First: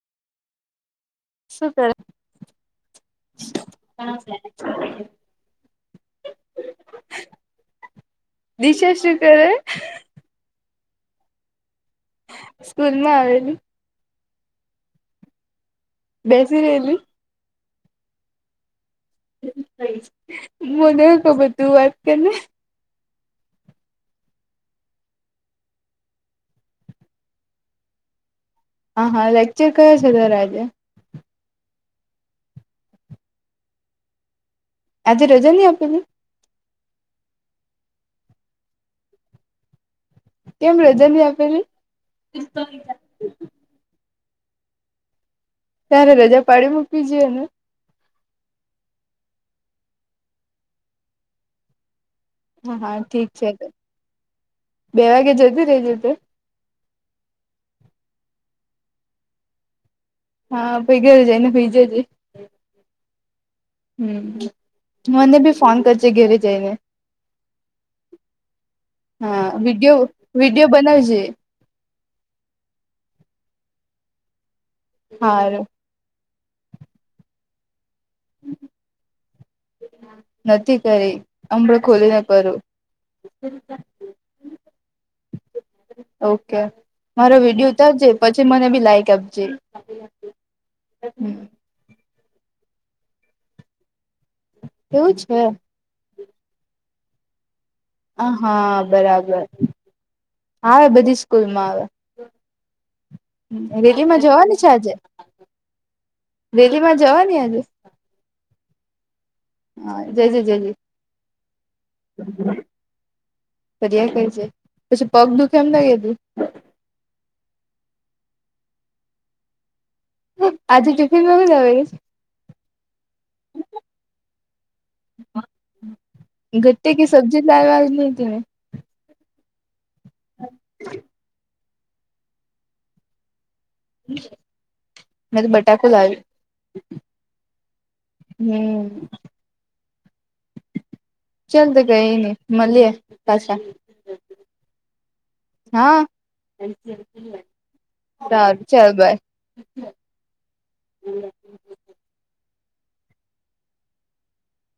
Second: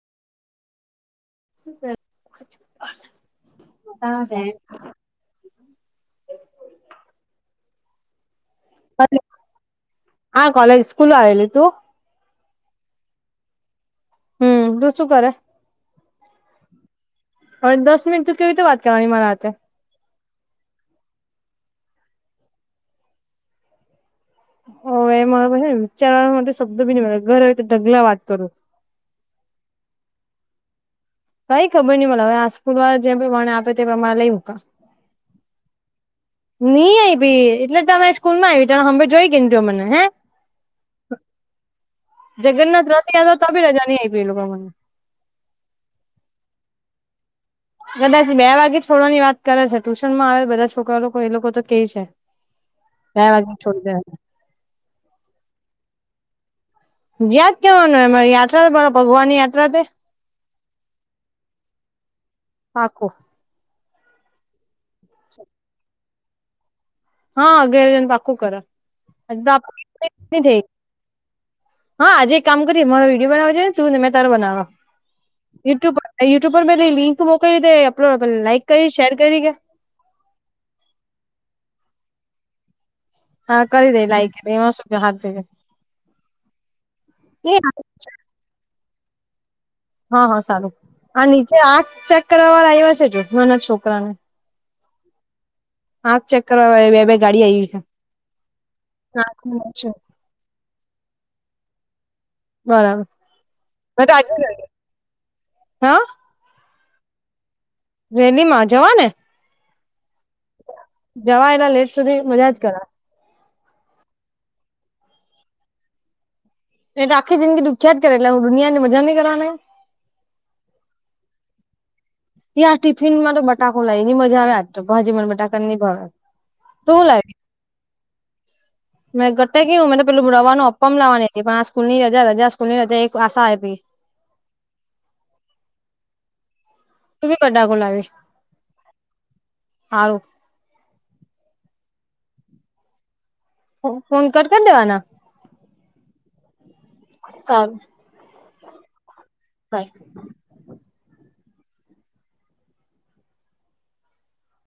શું કરે. છે? દિશા શું કરે. હા કોલેજ સ્કૂલ આવેલી તું. સ્કૂલ માં આવેલું. હમ તુ શું કરે. બેસી રે બી. હવે દસ મિનિટ તુ કેવી રીતે વાત કરવાની મારા હાથે. મને તો બધું વાત કર ને. હોવે એ મારે પણ ને વિચારવા માટે શબ્દ બી નહીં મલે ઘરે હોય તો ઢગલા વાત કરું. હા હા લેક્ચર કયો છે તારો આજે. કઈ ખબર નહીં મલે હવે આ સ્કુલ વાળ જે બી ભળાવે આપે તે પ્રમાણે લઈ મુકા. આજે રજાની આપેલી. નઈ આવી ભી એટલે તો અમે સ્કૂલ માં આવી ત હંભ જોઈ ગઈને જો્યો મને હે. કેમ રજા નહી આપેલી જગન્નાથ રથ યાત્રા હતી તો પણ રજા નહીં આપી એ લોકોએ મને. તારે રજા પાડી મૂકવી જોઈએ ને. કદાચ બે વાગે છોડવાની વાત કરે છે ટુશન માં આવે બધા છોકરા લોકો એ લોકો તો કે છે. હા હા બે ઠીક છે વાગે તો છોડી દેવા. બે વાગે જતી રેલી તું. યાદ કેવાનું યાત્રા બરા ભગવાન ની યાત્રા તે. હા [unintelligible] પીગર જઈને પી જજ પાકું હમ મને બી ફોન કરજ ઘેરે જઈને હ ઘરે જઈને પાકું કરા [unintelligible] હા અગિયાર વિડીયો જને પાખું કર થ વિડીયો બનાવજે હા આજે એક કામ કરીએ મારો વિડીયો બનાવજે એને તુંને મેં તારો બનાવ હારું યુટ્યુબ પર યુટ્યુબ પર પલી લિંક મોકલી તે અપલોડ [unintelligible] પ લાઈક કરી, શેર કરી ગયા નથી કરી અમણે ખોલીને કરું હા કરી દે લાઈક એમાં શું હાથ ઓકે મારો વિડીયો ઉતારજે પછી મને બી લાઈક આપજે હા હા સારું આ નીચે આંખ ચેક કરવા વાળ આવ્યા છે જો નાના છોકરાને એવું છે. આખ ચેક કરવા આવ્યા બે બે ગાડી આવી છે. હ હા બરાબર આવે બધી સ્કૂલમાં આવે બરાબર રેલીમાં જવાની છે. આજે હા રેલીમાં જવાની આજે રેલીમાં જવા ને હા જજે જજે જવા એટલા લેટ સુધી મજા જ કરા ફરીયા કરજે છે પછી પગ દુઃખે એમ નઈ કે તી એતો આખી જિંદગી દુખ્યા જ કરે એટલે હું દુનિયાની મજા નહીં કરવાની. હ આજજી ટિફિન પ જઉ યાર ટિફિનમાં તો બટાકો લાવી ની મજા આવે આ જ તો ભાજી માં બટાકા ન ભાવ ગટે કી સબ્જી લાવાની હતી ને મેં ગટટે કયું મે તો પેલું ભુરાવાનું અપમ લવાની હતી પણ આ સ્કૂલ ની રજા રજા આ સ્કૂલની રજા એક આશા આપી મેં તો બટાકુ લાવેલી. બડા ગલા હાર [unintelligible] ચાલ તો કઈ નઈ મળીએ પાછા. ફોન કર કર દેવાના હા સારું શારુ ચાલ બાય. બાય